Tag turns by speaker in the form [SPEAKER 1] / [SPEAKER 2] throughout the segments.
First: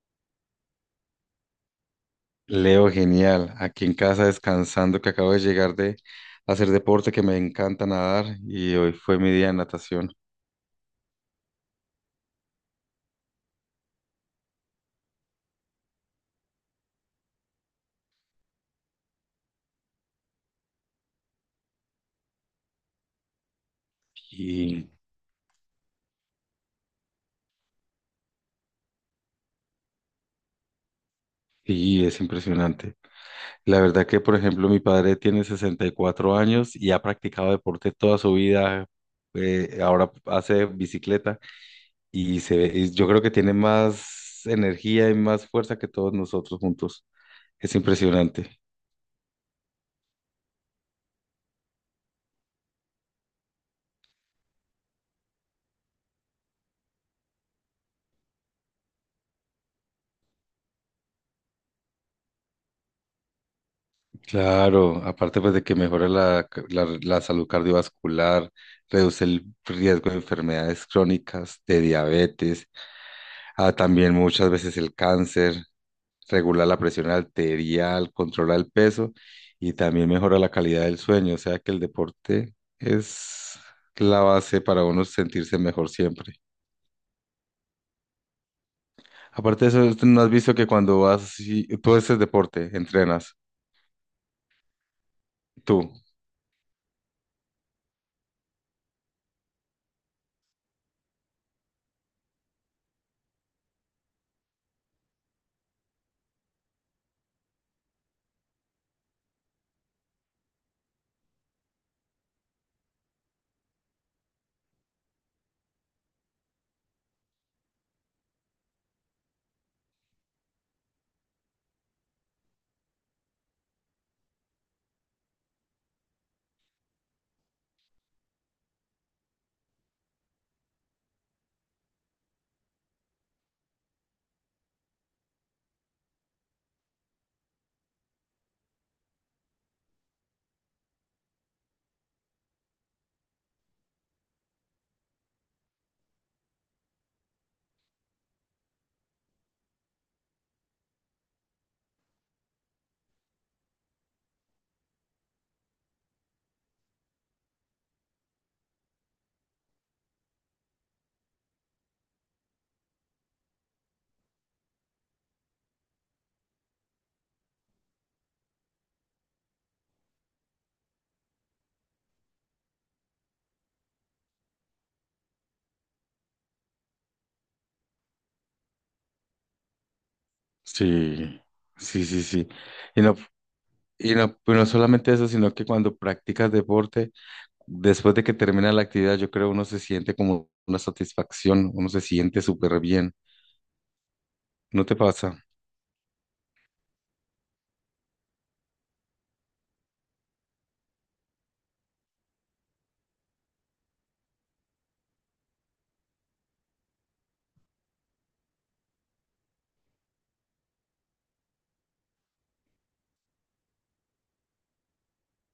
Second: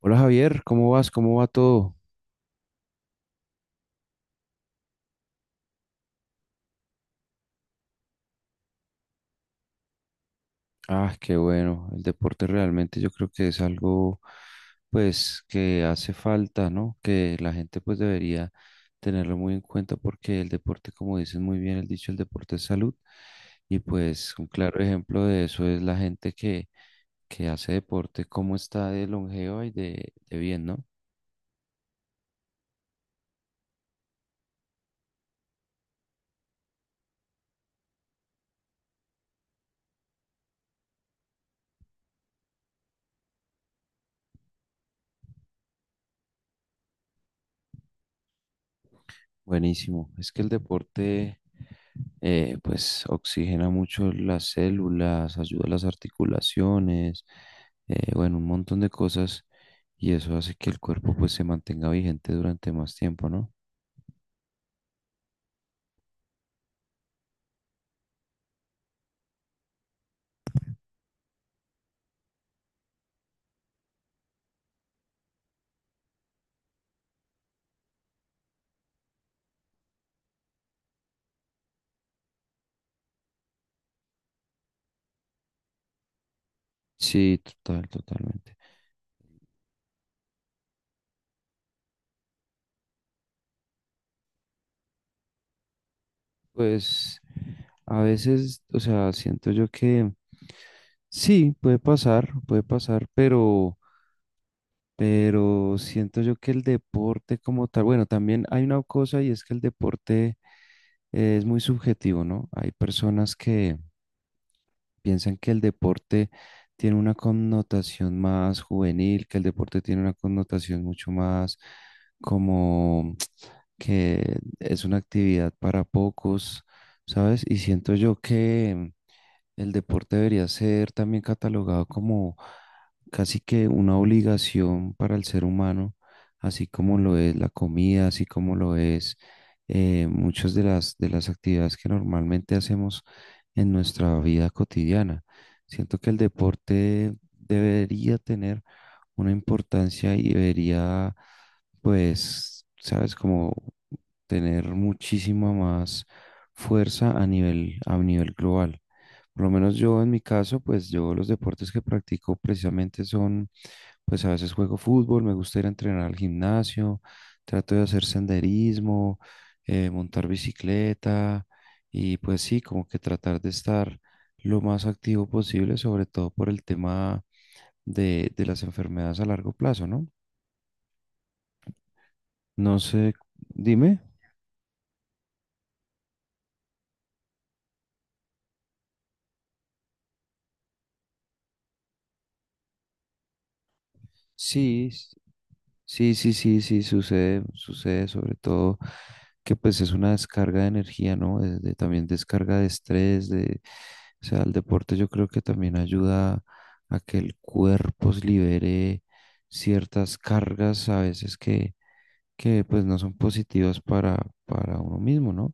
[SPEAKER 1] Hola Javier, ¿cómo vas? ¿Cómo va todo?
[SPEAKER 2] Leo, genial. Aquí en casa descansando, que acabo de llegar de hacer deporte, que me encanta nadar y hoy fue mi día de natación.
[SPEAKER 1] Ah, qué bueno. El deporte realmente yo creo que es algo, pues, que hace falta, ¿no? Que la gente, pues, debería tenerlo muy en cuenta porque el deporte, como dicen muy bien el dicho, el deporte es salud. Y pues un claro
[SPEAKER 2] Y,
[SPEAKER 1] ejemplo de eso es la gente que hace deporte, cómo está de longeva y de bien, ¿no?
[SPEAKER 2] y es impresionante. La verdad que, por ejemplo, mi padre tiene 64 años y ha practicado deporte toda su vida. Ahora hace bicicleta y se ve, y yo creo que tiene más energía y más fuerza que todos nosotros juntos. Es impresionante.
[SPEAKER 1] Buenísimo. Es que el deporte, pues, oxigena mucho las células, ayuda a las articulaciones, bueno, un montón de cosas y eso hace que el cuerpo, pues, se mantenga vigente durante más tiempo, ¿no?
[SPEAKER 2] Claro, aparte pues de que mejora la salud cardiovascular, reduce el riesgo de enfermedades crónicas, de diabetes, también muchas veces el cáncer, regula la presión arterial, controla el peso y también mejora la calidad del sueño. O sea que el deporte es la base para uno sentirse mejor siempre.
[SPEAKER 1] Sí, total, totalmente.
[SPEAKER 2] Aparte de eso, ¿no has visto que cuando vas y tú haces deporte, entrenas, tú?
[SPEAKER 1] Pues, a veces, o sea, siento yo que sí, puede pasar, pero siento yo que el deporte como tal, bueno, también hay una cosa, y es que el deporte es muy subjetivo, ¿no? Hay personas que piensan que el deporte tiene una connotación más juvenil, que el deporte tiene una connotación mucho más como que es una actividad para pocos, ¿sabes? Y siento yo que el deporte debería ser también catalogado como casi que una obligación para el ser humano, así como lo es la comida, así como lo es, muchas de de las actividades que normalmente hacemos en nuestra vida cotidiana. Siento que el deporte debería tener una importancia y debería, pues, sabes, como tener muchísima más fuerza a a nivel global. Por lo menos yo en mi caso, pues yo los deportes que practico precisamente son, pues a veces juego fútbol, me gusta ir a entrenar al gimnasio, trato de hacer senderismo, montar bicicleta y pues sí, como que tratar de estar lo más activo posible, sobre todo por el tema de las enfermedades a largo plazo, ¿no?
[SPEAKER 2] Sí, sí, sí, sí.
[SPEAKER 1] No
[SPEAKER 2] Y
[SPEAKER 1] sé,
[SPEAKER 2] no
[SPEAKER 1] dime.
[SPEAKER 2] Y no, pero no solamente eso, sino que cuando practicas deporte, después de que termina la actividad, yo creo uno se siente como una satisfacción, uno se siente súper bien, ¿no
[SPEAKER 1] Sí,
[SPEAKER 2] te pasa?
[SPEAKER 1] sí, sí, sí, sí, sucede, sucede sobre todo que pues es una descarga de energía, ¿no? También descarga de estrés, de, o sea, el deporte yo creo que también ayuda a que el cuerpo se libere ciertas cargas a que pues no son positivas para uno mismo, ¿no?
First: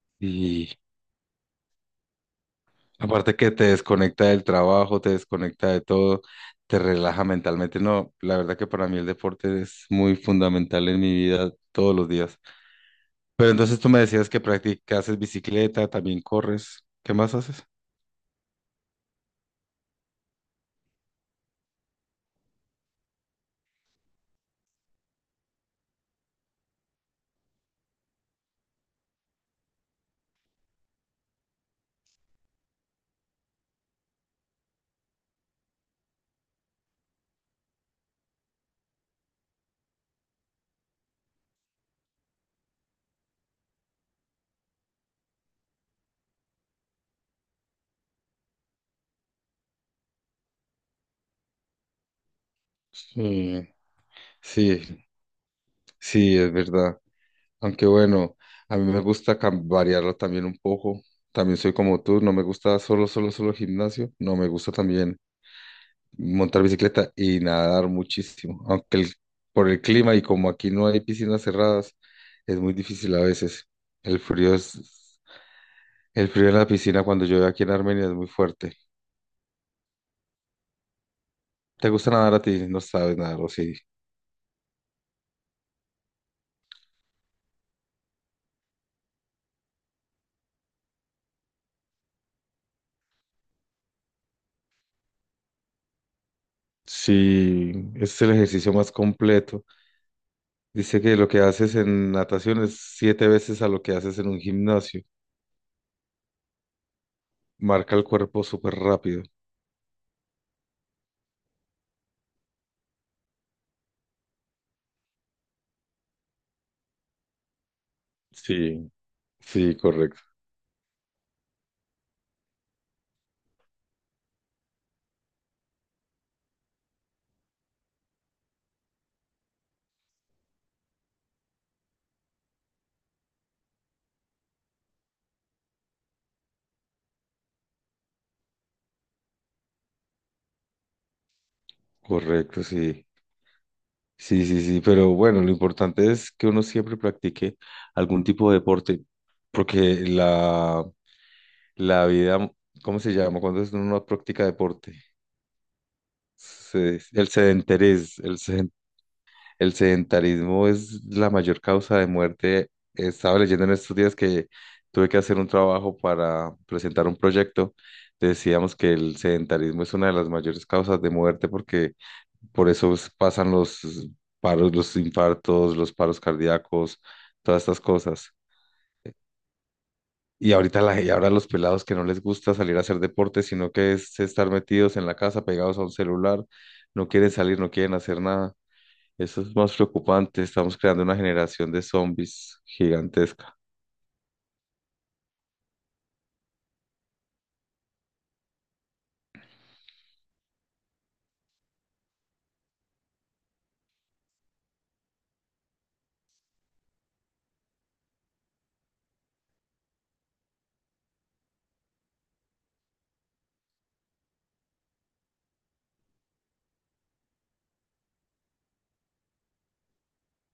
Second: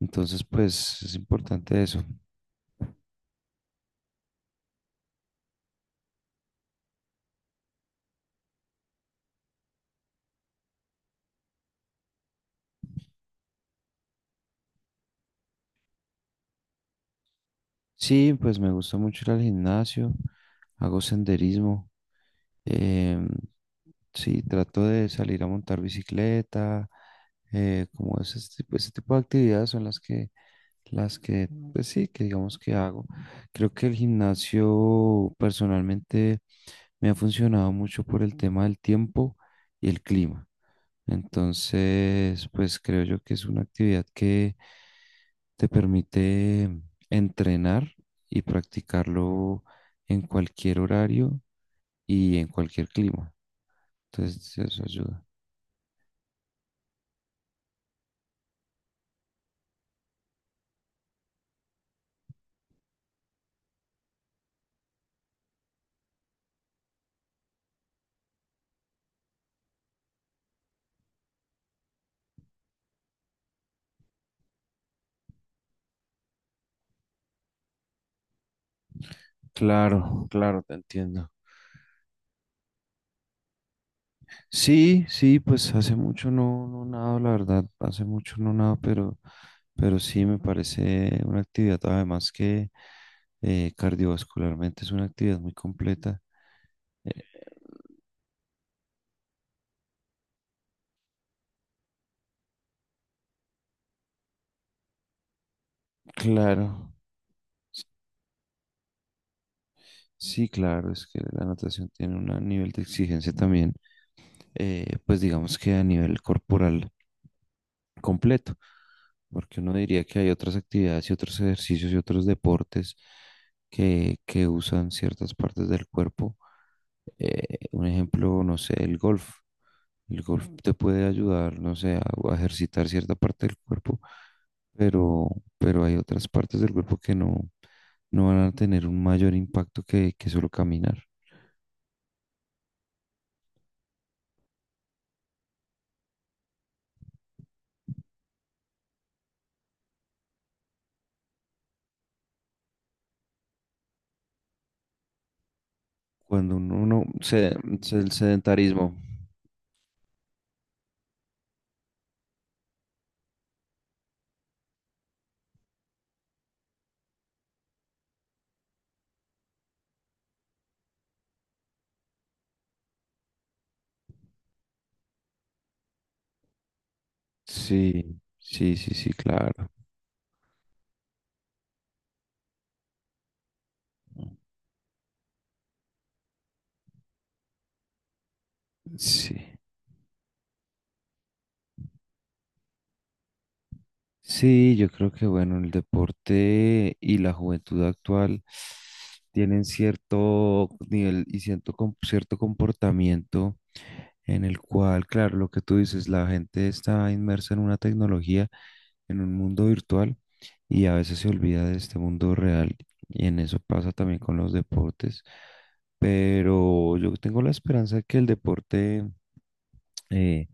[SPEAKER 1] Entonces
[SPEAKER 2] Y
[SPEAKER 1] pues es importante eso.
[SPEAKER 2] aparte que te desconecta del trabajo, te desconecta de todo, te relaja mentalmente. No, la verdad que para mí el deporte es muy fundamental en mi vida todos los días. Pero entonces tú me decías que practicas bicicleta, también corres, ¿qué más haces?
[SPEAKER 1] Sí, pues me gusta mucho ir al gimnasio, hago senderismo. Em, sí, trato de salir a montar bicicleta, como ese tipo de actividades son las que, pues sí, que digamos que hago. Creo que el gimnasio personalmente me ha funcionado mucho por el tema del tiempo y el clima. Entonces, pues creo yo que es una actividad que te permite entrenar y practicarlo en cualquier horario y en cualquier clima.
[SPEAKER 2] Sí,
[SPEAKER 1] Entonces, eso
[SPEAKER 2] sí,
[SPEAKER 1] ayuda.
[SPEAKER 2] sí, es verdad. Aunque bueno, a mí me gusta variarlo también un poco. También soy como tú, no me gusta solo, solo, solo gimnasio. No me gusta también montar bicicleta y nadar muchísimo. Por el clima y como aquí no hay piscinas cerradas, es muy difícil a veces. El frío es, el frío en la piscina cuando llueve aquí en Armenia es muy fuerte.
[SPEAKER 1] Claro, claro, te entiendo.
[SPEAKER 2] ¿Te gusta nadar a ti? No sabes nadar, o sí.
[SPEAKER 1] Sí, sí, pues hace mucho no nado, la verdad, hace mucho no nado, pero sí me parece una actividad, además que cardiovascularmente es una actividad muy completa. Eh,
[SPEAKER 2] Sí, ese es el ejercicio más completo. Dice que lo que haces en natación es siete veces a lo que haces en un gimnasio.
[SPEAKER 1] claro,
[SPEAKER 2] Marca el cuerpo súper rápido.
[SPEAKER 1] sí, claro, es que la natación tiene un nivel de exigencia también, pues digamos que a nivel corporal completo,
[SPEAKER 2] Sí,
[SPEAKER 1] porque uno
[SPEAKER 2] sí,
[SPEAKER 1] diría que
[SPEAKER 2] correcto,
[SPEAKER 1] hay otras actividades y otros ejercicios y otros deportes que usan ciertas partes del cuerpo. Un ejemplo, no sé, el golf. El golf ujú te puede ayudar, no sé, a ejercitar cierta parte del cuerpo, pero, pero hay otras partes del cuerpo que no, no van a tener un mayor impacto que solo caminar.
[SPEAKER 2] correcto, sí. Sí, sí, sí, pero bueno, lo importante es que uno siempre practique algún tipo de deporte, porque la vida, ¿cómo se llama? Uno no practica deporte,
[SPEAKER 1] Cuando uno
[SPEAKER 2] El
[SPEAKER 1] se, el
[SPEAKER 2] sedentarismo, el...
[SPEAKER 1] sedentarismo.
[SPEAKER 2] El sedentarismo es la mayor causa de muerte. Estaba leyendo en estos días que tuve que hacer un trabajo para presentar un proyecto. Decíamos que el sedentarismo es una de las mayores causas de muerte porque pasan los paros, los infartos, los paros cardíacos, todas estas
[SPEAKER 1] Sí,
[SPEAKER 2] cosas.
[SPEAKER 1] sí, sí, sí, claro.
[SPEAKER 2] Y ahora los pelados que no les gusta salir a hacer deporte, sino que es estar metidos en la casa, pegados a un celular, no quieren salir, no quieren hacer nada.
[SPEAKER 1] Sí.
[SPEAKER 2] Eso es más preocupante. Estamos creando una generación de zombies gigantesca.
[SPEAKER 1] Sí, yo creo que bueno, el deporte y la juventud actual tienen cierto nivel y cierto, cierto comportamiento en el cual, claro, lo que tú dices, la gente está inmersa en una tecnología, en un mundo virtual y a veces se olvida de este mundo real y en eso pasa también con los deportes. Pero yo tengo la esperanza de que el deporte, eh,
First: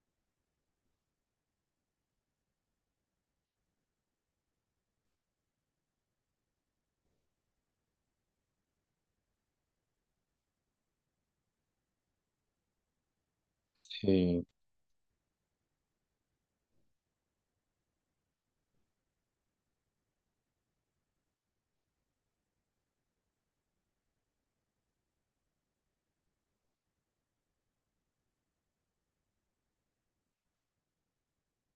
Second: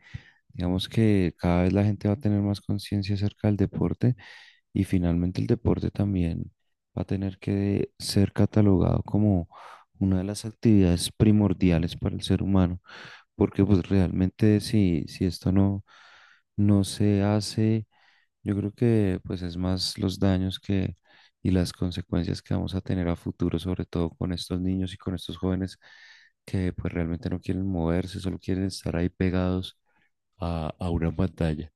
[SPEAKER 1] digamos que cada vez la gente va a tener más conciencia acerca del deporte y finalmente el deporte también va a tener que ser catalogado como una de las actividades primordiales para el ser humano, porque pues
[SPEAKER 2] Sí,
[SPEAKER 1] realmente si esto no se hace, yo creo que pues es más los daños que y las consecuencias que vamos a tener a futuro, sobre todo con estos niños y con estos jóvenes que pues realmente no quieren moverse, solo quieren estar ahí pegados a una pantalla.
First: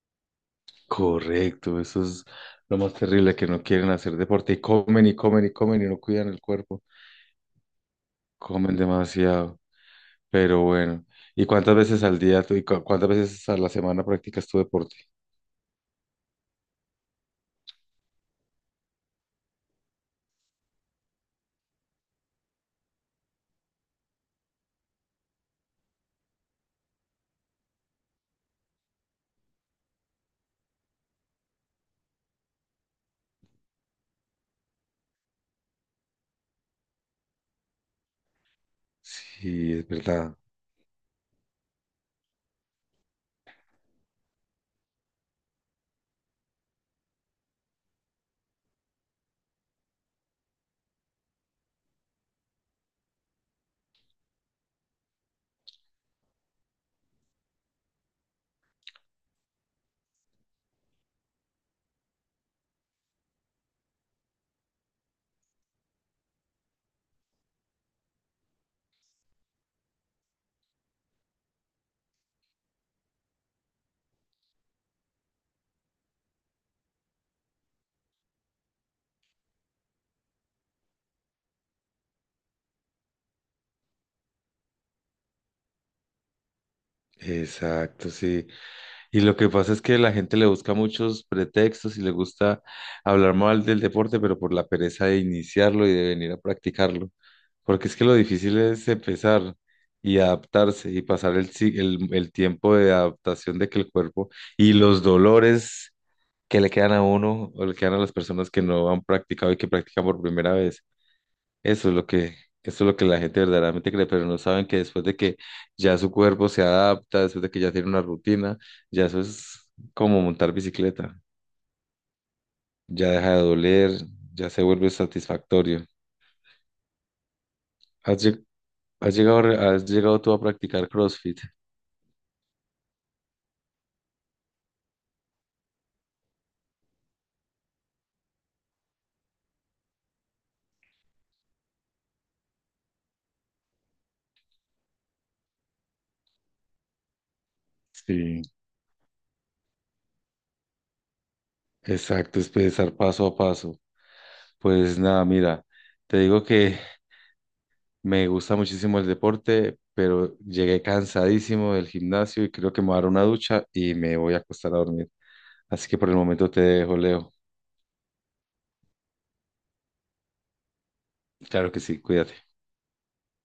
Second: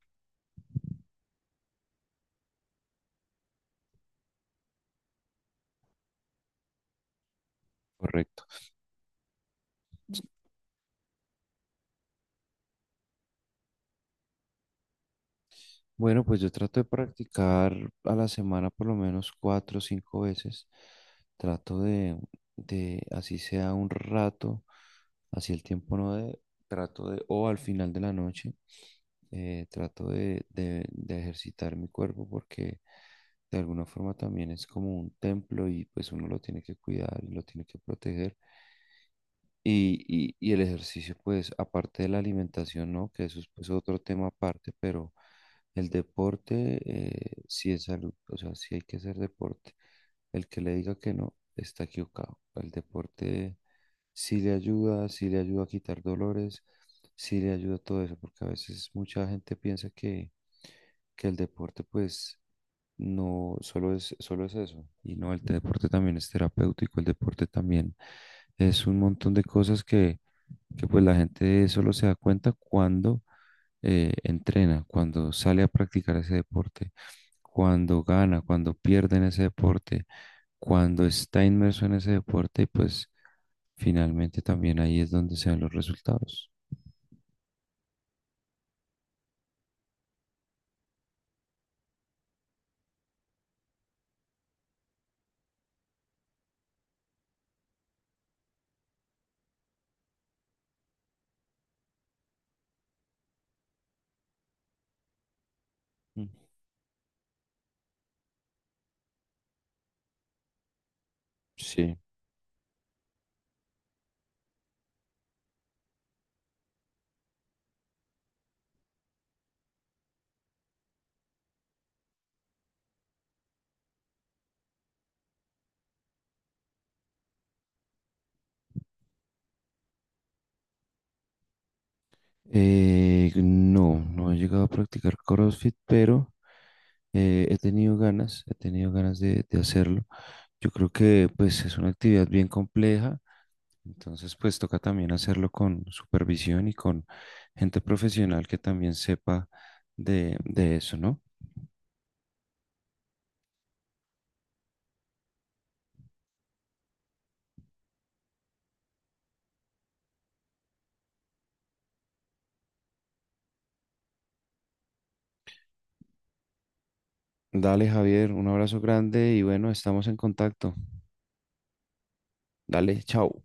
[SPEAKER 2] correcto. Eso es lo más terrible, que no quieren hacer deporte y comen y comen y comen y no cuidan el cuerpo.
[SPEAKER 1] Correcto.
[SPEAKER 2] Comen demasiado. Pero bueno, ¿y cuántas veces al día tú- y cu- cuántas veces a la semana practicas tu deporte?
[SPEAKER 1] Bueno, pues yo trato de practicar a la semana por lo menos cuatro o cinco veces. Trato de, así sea un rato, así el tiempo no de, trato de, o al final de la noche, trato de ejercitar mi cuerpo porque de alguna forma también es como un templo y pues uno lo tiene que cuidar y lo tiene que proteger.
[SPEAKER 2] Sí, es verdad.
[SPEAKER 1] Y el ejercicio, pues, aparte de la alimentación, ¿no? Que eso es, pues, otro tema aparte, pero el deporte, sí es salud, o sea, sí hay que hacer deporte. El que le diga que no, está equivocado. El deporte sí le ayuda a quitar dolores, sí le ayuda a todo eso, porque a veces mucha gente piensa que el deporte, pues, no, solo es eso. Y no, el deporte también es terapéutico, el deporte también es un montón de cosas que pues la gente solo se da cuenta cuando entrena, cuando sale a practicar ese deporte, cuando gana, cuando pierde en ese deporte, cuando está inmerso en ese deporte y pues finalmente también ahí es donde se ven los resultados.
[SPEAKER 2] Exacto, sí. Y lo que pasa es que la gente le busca muchos pretextos y le gusta hablar mal del deporte, pero por la pereza de iniciarlo y de venir a practicarlo. Porque es que lo difícil es empezar y adaptarse y pasar el, si- el tiempo de adaptación de que el cuerpo y los dolores
[SPEAKER 1] Mm.
[SPEAKER 2] que le quedan a uno o le quedan a las personas que no han practicado y que practican por primera vez. Eso es
[SPEAKER 1] Sí.
[SPEAKER 2] lo que, eso es lo que la gente verdaderamente cree, pero no saben que después de que ya su cuerpo se adapta, después de que ya tiene una rutina, ya eso es como montar bicicleta, ya deja de doler, ya se vuelve satisfactorio. ¿Has, lleg- has llegado, has llegado tú a practicar CrossFit?
[SPEAKER 1] No, no he llegado a practicar CrossFit, pero he tenido ganas de hacerlo. Yo creo que pues es una actividad bien compleja, entonces pues toca también hacerlo con supervisión y con gente
[SPEAKER 2] Sí,
[SPEAKER 1] profesional que también sepa de eso, ¿no?
[SPEAKER 2] exacto, es pensar paso a paso. Pues nada, mira, te digo que me gusta muchísimo el deporte, pero llegué cansadísimo del gimnasio y creo que me voy a dar una ducha y me voy a acostar a dormir. Así que por el momento te dejo, Leo.
[SPEAKER 1] Dale, Javier, un abrazo grande y bueno, estamos en contacto.
[SPEAKER 2] Claro que sí, cuídate.
[SPEAKER 1] Dale, chao.